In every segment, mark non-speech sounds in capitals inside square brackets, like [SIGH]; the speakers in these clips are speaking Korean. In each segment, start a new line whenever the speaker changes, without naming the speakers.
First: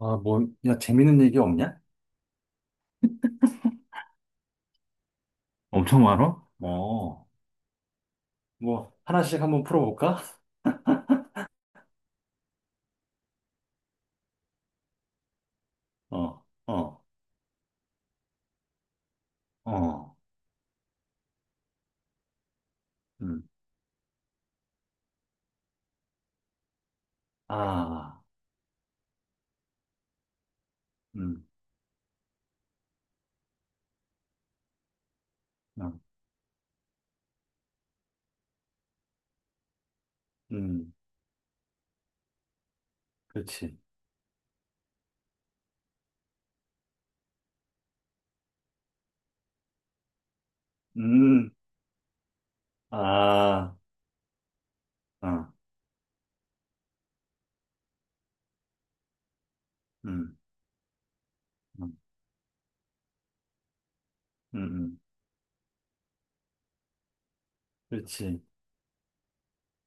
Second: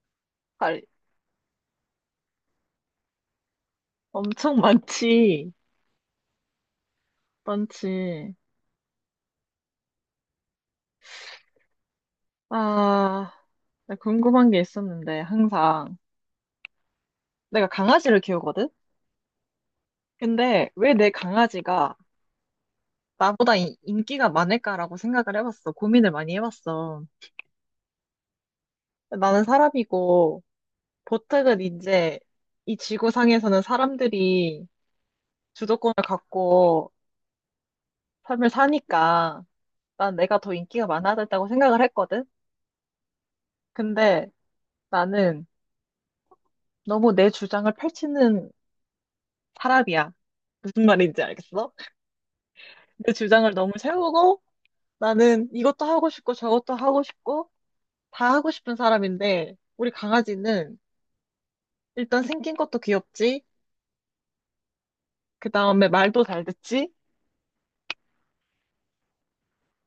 아, 뭐, 야,
알-
재밌는 얘기 없냐?
엄청 많지.
엄청 많아? 어,
많지.
뭐, 하나씩 한번 풀어볼까?
아, 나 궁금한 게 있었는데, 항상.
[LAUGHS] 어, 어,
내가 강아지를 키우거든?
어,
근데 왜 내 강아지가
음,
나보다 인기가 많을까라고 생각을 해봤어. 고민을 많이 해봤어.
아,
나는 사람이고,
음,
보통은 이제 이 지구상에서는 사람들이
어,
주도권을 갖고 삶을 사니까 난 내가 더 인기가
음,
많아야 된다고 생각을 했거든?
그렇지.
근데 나는 너무 내 주장을 펼치는 사람이야. 무슨 말인지
음,
알겠어? 내 주장을 너무
아,
세우고 나는
어,
이것도 하고 싶고 저것도 하고 싶고 다 하고 싶은 사람인데 우리
음,
강아지는
음,
일단 생긴 것도 귀엽지?
음, 음,
그 다음에 말도 잘 듣지? 그
그렇지.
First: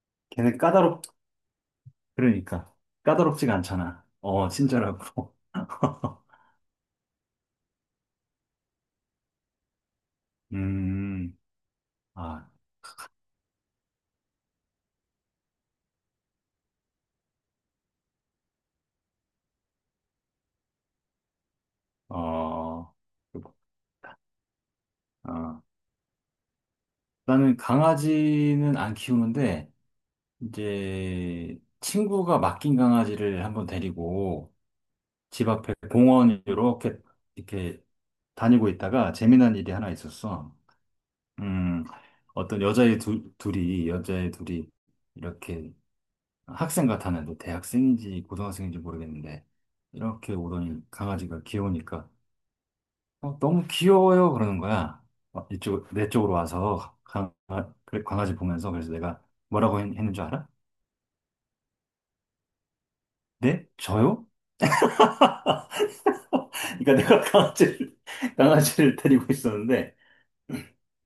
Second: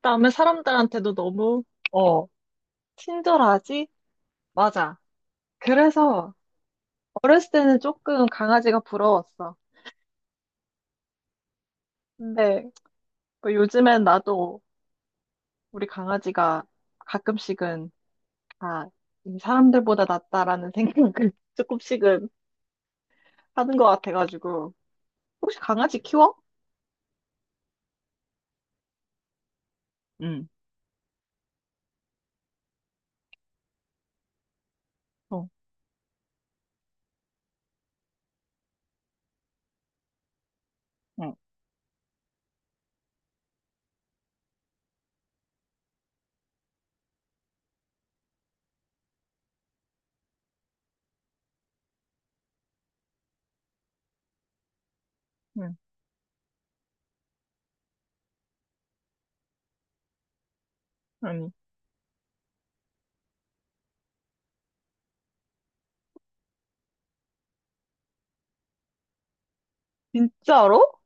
다음에
걔는 까다롭,
사람들한테도 너무 어,
그러니까. 까다롭지가
친절하지?
않잖아. 어,
맞아.
친절하고.
그래서
[LAUGHS]
어렸을 때는 조금 강아지가 부러웠어.
음, 아,
근데 뭐 요즘엔 나도 우리 강아지가 가끔씩은 아, 이 사람들보다 낫다라는 생각을 [LAUGHS]
어,
조금씩은
어,
하는 것 같아가지고. 혹시 강아지 키워?
나는 강아지는 안 키우는데,
응,
이제 친구가 맡긴 강아지를 한번 데리고 집
어,
앞에 공원 이렇게 다니고 있다가 재미난 일이 하나 있었어.
어,
음, 어떤 여자애 둘이 이렇게 학생 같았는데 뭐 대학생인지 고등학생인지 모르겠는데 이렇게 오더니 강아지가 귀여우니까 어, 너무 귀여워요 그러는 거야. 어,
응,
이쪽 내 쪽으로 와서 아, 그래, 강아지 보면서 그래서 내가 뭐라고 했는 줄 알아?
아니.
네? 저요? 그러니까 내가 강아지를, [LAUGHS] 강아지를 데리고 있었는데,
진짜로?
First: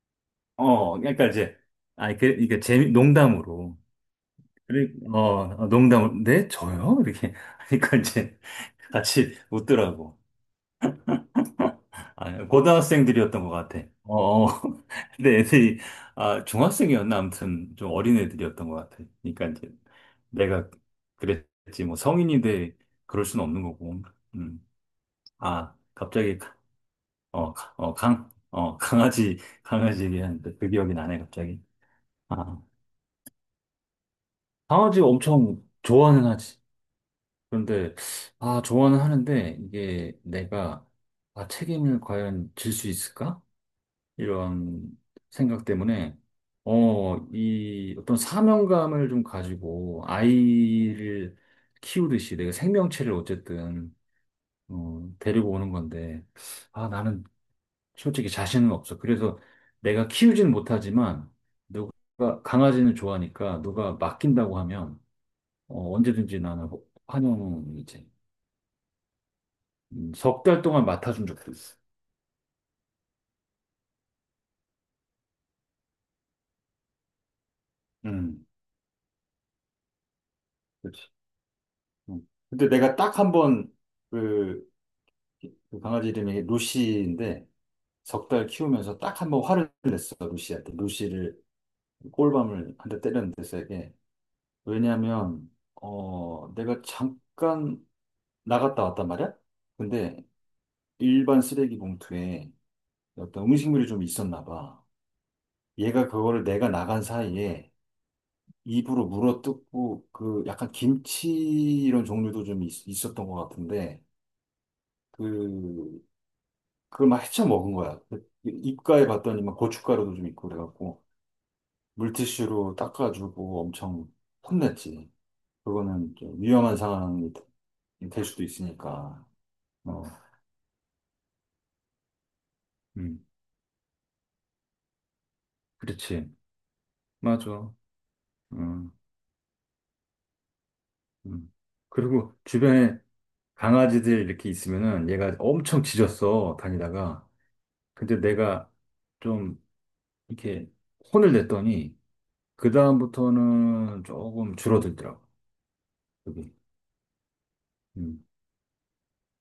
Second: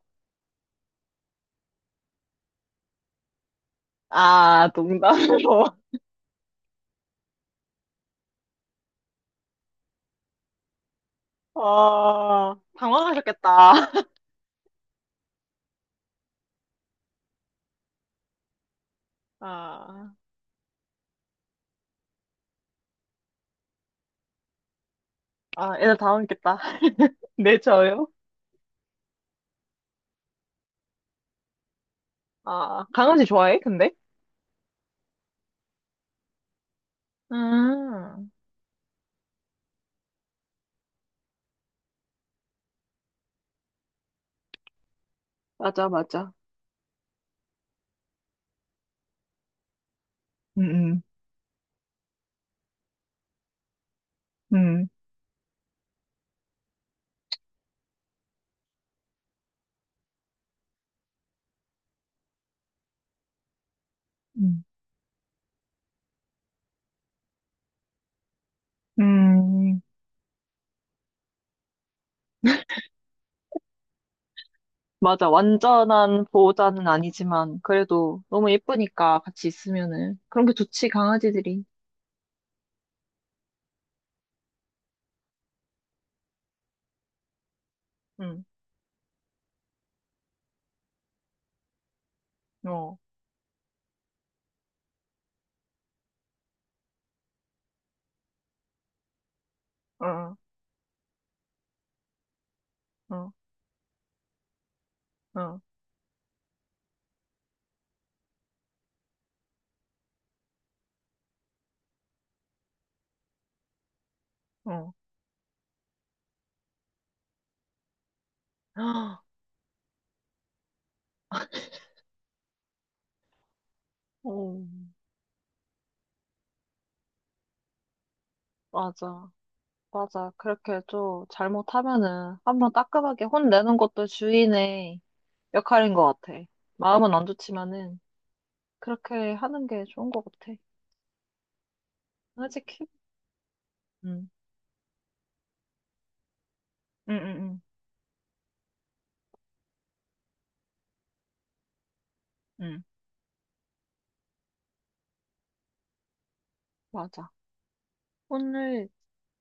어, 그러니까 이제, 아니, 그, 이게 농담으로.
아,
그고
농담으로.
어,
[LAUGHS]
농담으로. 네? 저요? 이렇게. [LAUGHS] 그러니까 이제 같이 웃더라고. 아,
아,
고등학생들이었던 것
당황하셨겠다.
같아. 어, 어. [LAUGHS] 근데 애들이, 아, 중학생이었나? 아무튼 좀 어린 애들이었던 것 같아. 그러니까 이제
아,
내가 그랬지. 뭐 성인인데 그럴 수는 없는 거고. 음. 아,
아, 애들
갑자기
당황했겠다. [LAUGHS]
어,
네,
가- 어,
저요?
강, 어, 강아지, 강아지 얘기하는데 그 기억이 나네, 갑자기. 아,
아, 강아지 좋아해, 근데?
강아지 엄청 좋아는 하지. 그런데,
음,
아, 좋아는 하는데, 이게 내가, 아, 책임을 과연 질 수 있을까? 이런 생각
맞아,
때문에,
맞아.
어, 이 어떤 사명감을 좀 가지고
음,
아이를 키우듯이 내가 생명체를 어쨌든,
음,
어, 데리고 오는 건데, 아, 나는 솔직히 자신은 없어. 그래서 내가 키우진 못하지만 누가 강아지는 좋아하니까 누가 맡긴다고
음,
하면 어, 언제든지 나는 환영이지.
음, 음.
석달 동안 맡아준 적도 있어.
맞아. 완전한 보호자는 아니지만, 그래도
음,
너무 예쁘니까 같이 있으면은. 그런 게 좋지,
그렇지.
강아지들이.
음. 근데 내가 딱 한 번, 그, 그 강아지 이름이 루시인데, 석
응
달 키우면서 딱 한 번 화를 냈어, 루시한테. 루시를, 꼴밤을 한
어,
대 때렸는데, 세게. 왜냐면, 어, 내가 잠깐 나갔다 왔단 말이야? 근데
어.
일반 쓰레기 봉투에
어,
어떤 음식물이 좀 있었나 봐.
어,
얘가 그거를 내가 나간 사이에 입으로 물어뜯고 그 약간 김치 이런 종류도 좀 있었던 것 같은데
어.
그 그걸 막 헤쳐 먹은 거야. 그 입가에 봤더니
[GASPS]
막 고춧가루도 좀 있고 그래갖고 물티슈로 닦아주고 엄청
어,
혼냈지. 그거는 좀 위험한 상황이 될 수도 있으니까.
맞아,
어,
맞아. 그렇게 좀 잘못하면은 한번 따끔하게
음,
혼내는 것도 주인의 역할인 것
그렇지.
같아. 마음은 안
맞아.
좋지만은
음,
그렇게 하는 게 좋은 것 같아.
음. 그리고
솔직히.
주변에 강아지들
응,
이렇게 있으면은 얘가 엄청 짖었어,
응,
다니다가.
응,
근데 내가 좀 이렇게 혼을 냈더니,
응, 응.
그다음부터는 조금 줄어들더라고, 여기.
맞아.
음,
혼을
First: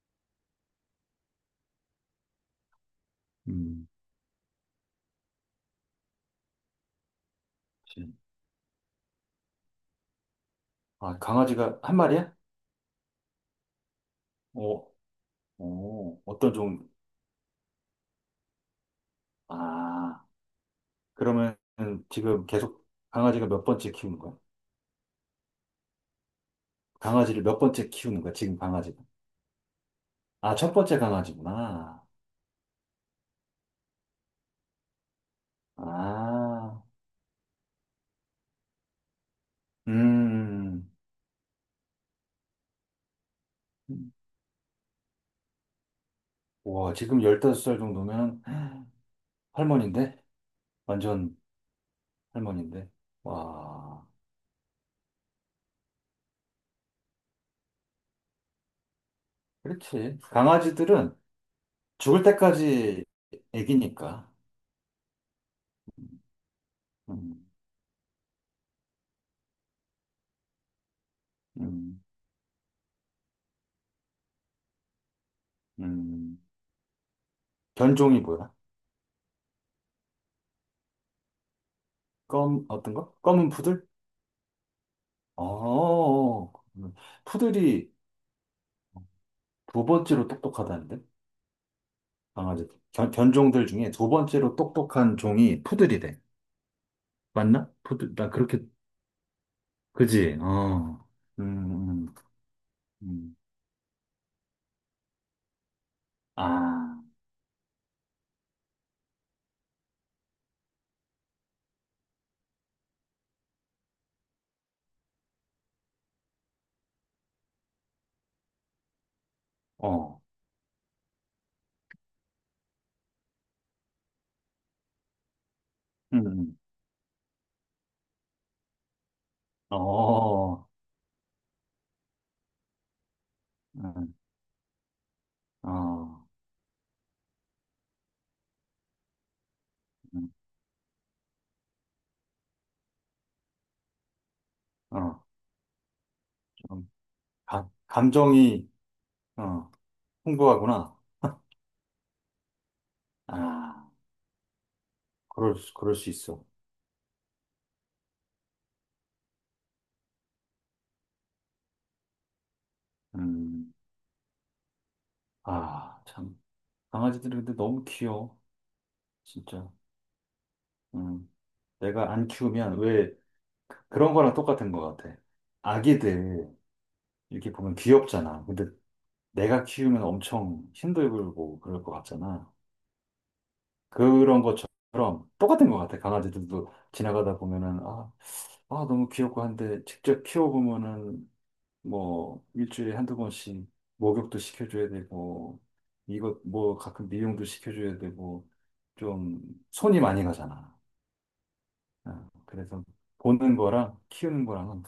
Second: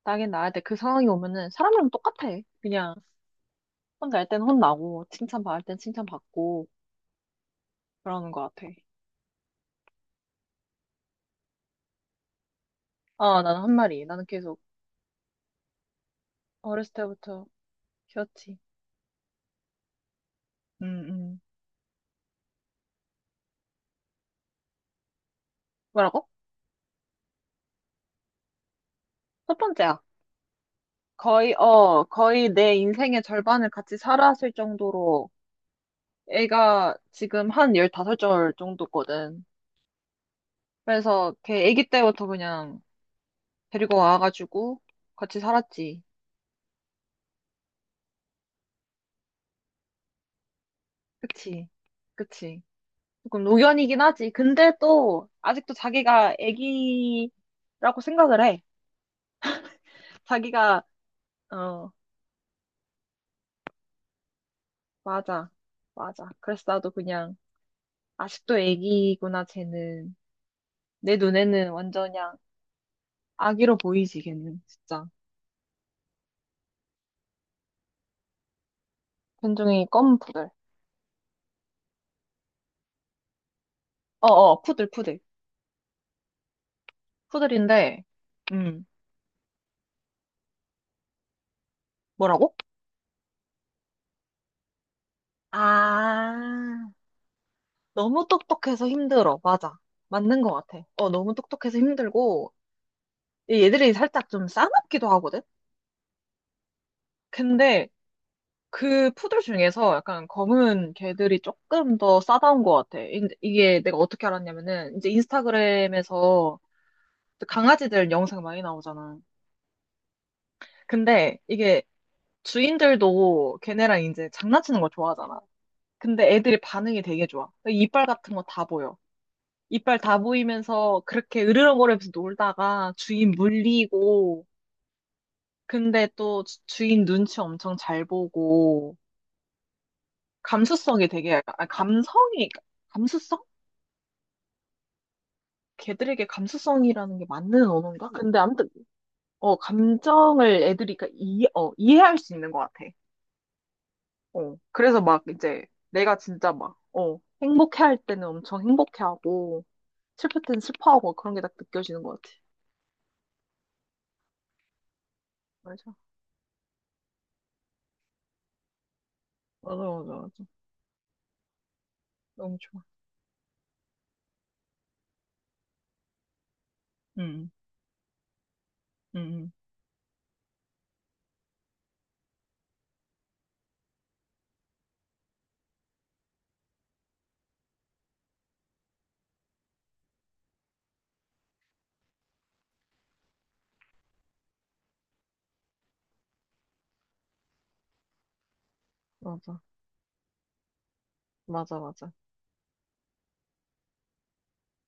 나긴 나야 돼. 그 상황이 오면은 사람이랑 똑같아. 그냥
음.
혼날 땐 혼나고 칭찬받을 땐 칭찬받고
그치.
그러는 것 같아.
아, 강아지가 한 마리야?
아, 나는 한 마리. 나는 계속
어, 어, 어떤 종류?
어렸을 때부터 키웠지.
아,
응, 응.
그러면 지금 계속 강아지가 몇 번째 키우는 거야?
뭐라고?
강아지를 몇 번째 키우는 거야, 지금 강아지가?
첫 번째야.
아, 첫 번째
거의,
강아지구나.
어, 거의 내 인생의 절반을 같이 살았을 정도로
아,
애가 지금 한 15절 정도거든.
음. 음,
그래서 걔 애기 때부터 그냥 데리고
음.
와가지고 같이 살았지.
와, 지금 15살 정도면 할머니인데? 완전
그치. 그치.
할머니인데?
조금 노견이긴
와,
하지. 근데 또 아직도 자기가 애기라고 생각을 해.
그렇지.
자기가,
강아지들은
어,
죽을 때까지 애기니까.
맞아. 맞아. 그래서 나도 그냥
음,
아직도 애기구나, 쟤는. 내 눈에는
음,
완전 그냥 아기로 보이지, 걔는, 진짜.
음. 견종이 뭐야?
견종이 검 푸들.
검, 어떤 거? 검은 푸들?
어어, 푸들, 푸들.
어, 푸들이
푸들인데, 음,
두 번째로 똑똑하다는데?
뭐라고?
강아지. 견종들 중에 두 번째로 똑똑한 종이 푸들이래.
아,
맞나? 푸들,
너무
나 그렇게,
똑똑해서 힘들어. 맞아.
그지?
맞는 것 같아.
어,
어, 너무 똑똑해서
음, 음,
힘들고,
음.
이 얘들이 살짝 좀 싸납기도 하거든?
아,
근데 그 푸들 중에서 약간 검은 개들이 조금 더 싸다운 것 같아. 이게 내가 어떻게 알았냐면은, 이제 인스타그램에서 강아지들 영상 많이 나오잖아.
어.
근데 이게 주인들도 걔네랑 이제 장난치는 걸 좋아하잖아.
음,
근데
음.
애들이 반응이 되게 좋아. 이빨 같은 거 다 보여. 이빨 다
어,
보이면서 그렇게 으르렁거리면서 놀다가 주인
음,
물리고, 근데
어,
또 주인 눈치 엄청 잘 보고,
음,
감수성이 되게, 약간- 아, 감성이, 감수성?
어,
걔들에게
좀,
감수성이라는 게 맞는 언어인가? 근데 아무튼,
감정이,
어,
어,
감정을
풍부하구나.
애들이 그러니까 이, 어, 이해할 수 있는 것 같아.
아,
어. 그래서 막 이제
그럴 수
내가
있어.
진짜 막, 어, 행복해 할 때는 엄청 행복해 하고, 슬플 때는 슬퍼하고 그런 게 딱 느껴지는 것 같아.
음,
맞아.
아, 참. 강아지들이 근데 너무 귀여워. 진짜.
맞아, 맞아, 맞아.
음, 내가 안
너무
키우면
좋아.
왜 그런 거랑 똑같은 것 같아. 아기들,
응,
이렇게 보면 귀엽잖아. 근데
응, 응.
내가 키우면 엄청 힘들고 그럴 것 같잖아. 그런 것처럼 똑같은 것 같아. 강아지들도 지나가다 보면은, 아, 아, 너무 귀엽고 한데 직접 키워보면은 뭐 일주일에 한두 번씩 목욕도 시켜줘야 되고 이것 뭐 가끔 미용도 시켜줘야 되고 좀
맞아,
손이 많이 가잖아.
맞아, 맞아.
어, 그래서 보는 거랑 키우는 거랑은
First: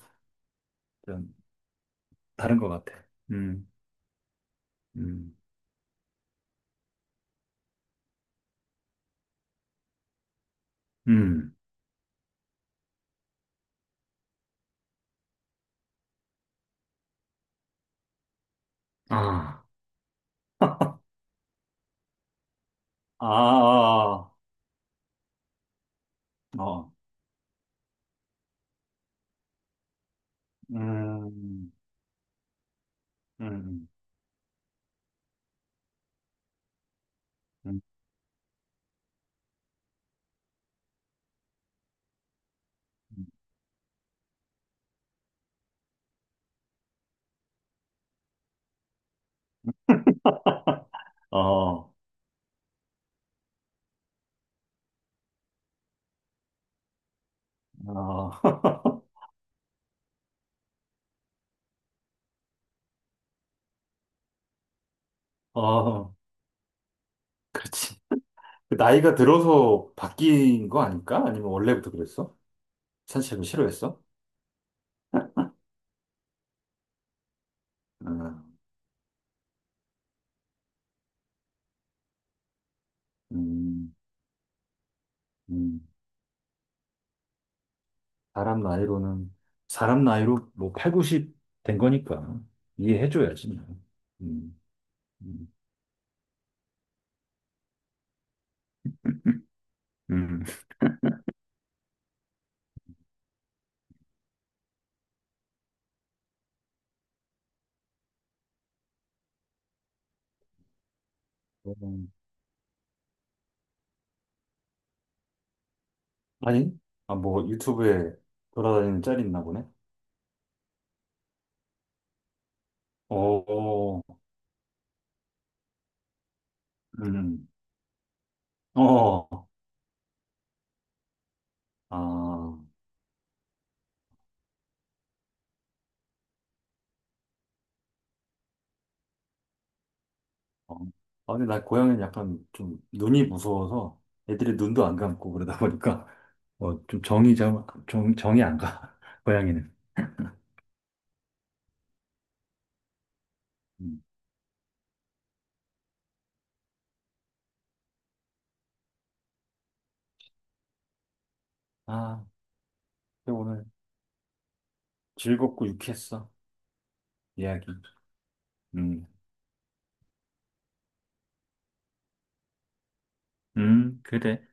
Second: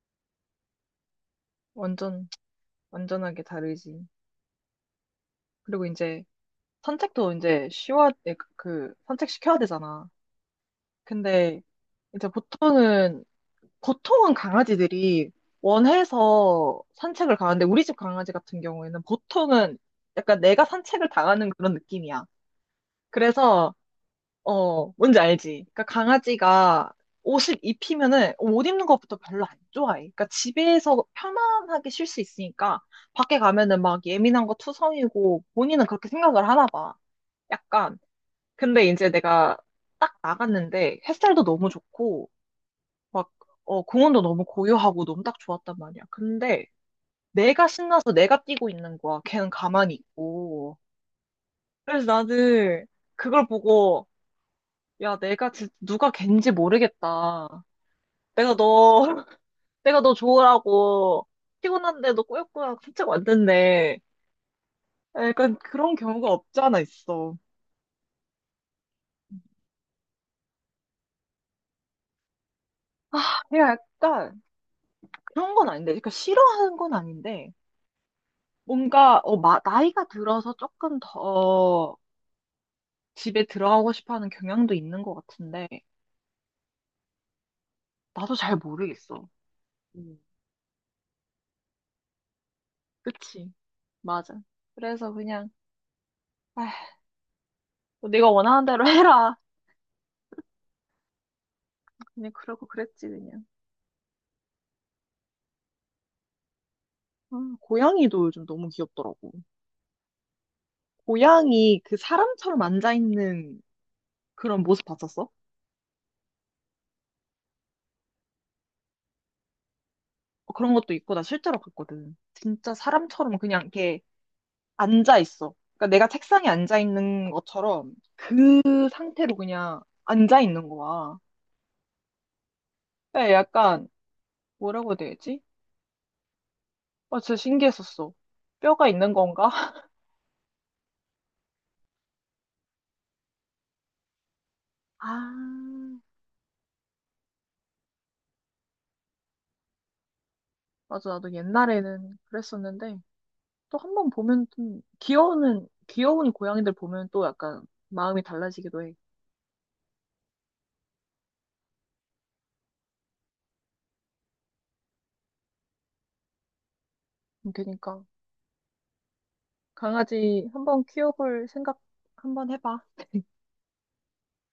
좀
완전,
다른 것 같아.
완전하게 다르지.
음,
그리고 이제 산책도 이제 쉬워, 그, 산책시켜야 되잖아.
음.
근데 이제 보통은 강아지들이 원해서 산책을 가는데 우리 집 강아지 같은 경우에는
아,
보통은 약간
[LAUGHS]
내가
아,
산책을 당하는 그런 느낌이야. 그래서
아,
어 뭔지 알지? 그러니까
아.
강아지가
어,
옷을 입히면은 옷 입는 것부터 별로 안 좋아해. 그러니까 집에서
음,
편안하게 쉴 수 있으니까 밖에 가면은
음,
막 예민한 거 투성이고 본인은 그렇게 생각을 하나 봐.
음.
약간 근데 이제 내가 딱 나갔는데 햇살도 너무 좋고 막, 어, 공원도 너무 고요하고 너무 딱 좋았단 말이야. 근데 내가 신나서 내가 뛰고 있는 거야. 걔는 가만히 있고.
[LAUGHS] 어,
그래서 나는 그걸 보고, 야, 내가 진짜 누가 걘지 모르겠다.
어,
내가 너, [LAUGHS] 내가 너 좋으라고 피곤한데 너 꾸역꾸역 산책 왔는데.
[LAUGHS]
약간 그런
어,
경우가 없지 않아 있어.
그렇지. 그 나이가 들어서 바뀐 거 아닐까? 아니면 원래부터 그랬어? 산책을
내가
싫어했어?
약간 그런 건 아닌데, 그러니까 싫어하는 건 아닌데,
아,
뭔가, 어, 나이가 들어서 조금 더 집에 들어가고
음,
싶어 하는 경향도 있는 것 같은데,
음.
나도 잘
사람
모르겠어.
나이로는, 사람
음.
나이로 뭐 8, 90 된 거니까 이해해줘야지.
그치.
뭐.
맞아.
음,
그래서 그냥,
음.
아휴, 뭐 네가 원하는 대로 [LAUGHS] 해라.
음.
그냥 그러고 그랬지, 그냥. 아, 고양이도 요즘 너무 귀엽더라고. 고양이 그
음.
사람처럼 앉아있는 그런 모습 봤었어?
아니? 아, 뭐 유튜브에 돌아다니는 짤이 있나 보네?
어, 그런 것도 있고, 나 실제로 봤거든. 진짜 사람처럼 그냥
어,
이렇게 앉아있어. 그러니까 내가 책상에 앉아있는
음,
것처럼 그 상태로
어,
그냥 앉아있는 거야.
아,
그러니까 약간, 뭐라고 해야 되지? 아, 진짜 신기했었어. 뼈가 있는 건가? [LAUGHS]
어. 아, 근데 나 고양이는 약간 좀 눈이 무서워서 애들이 눈도 안 감고 그러다
아,
보니까 뭐, 좀 정이 좀, 정이 안 가. [LAUGHS] 고양이는.
맞아. 나도 옛날에는 그랬었는데, 또 한
음.
번 보면 좀, 귀여우는, 귀여운 고양이들 보면 또 약간 마음이 달라지기도 해.
아, 근데 오늘 즐겁고 유쾌했어. 이야기.
그러니까,
음,
강아지 한번 키워볼 생각 한번 해봐.
그래.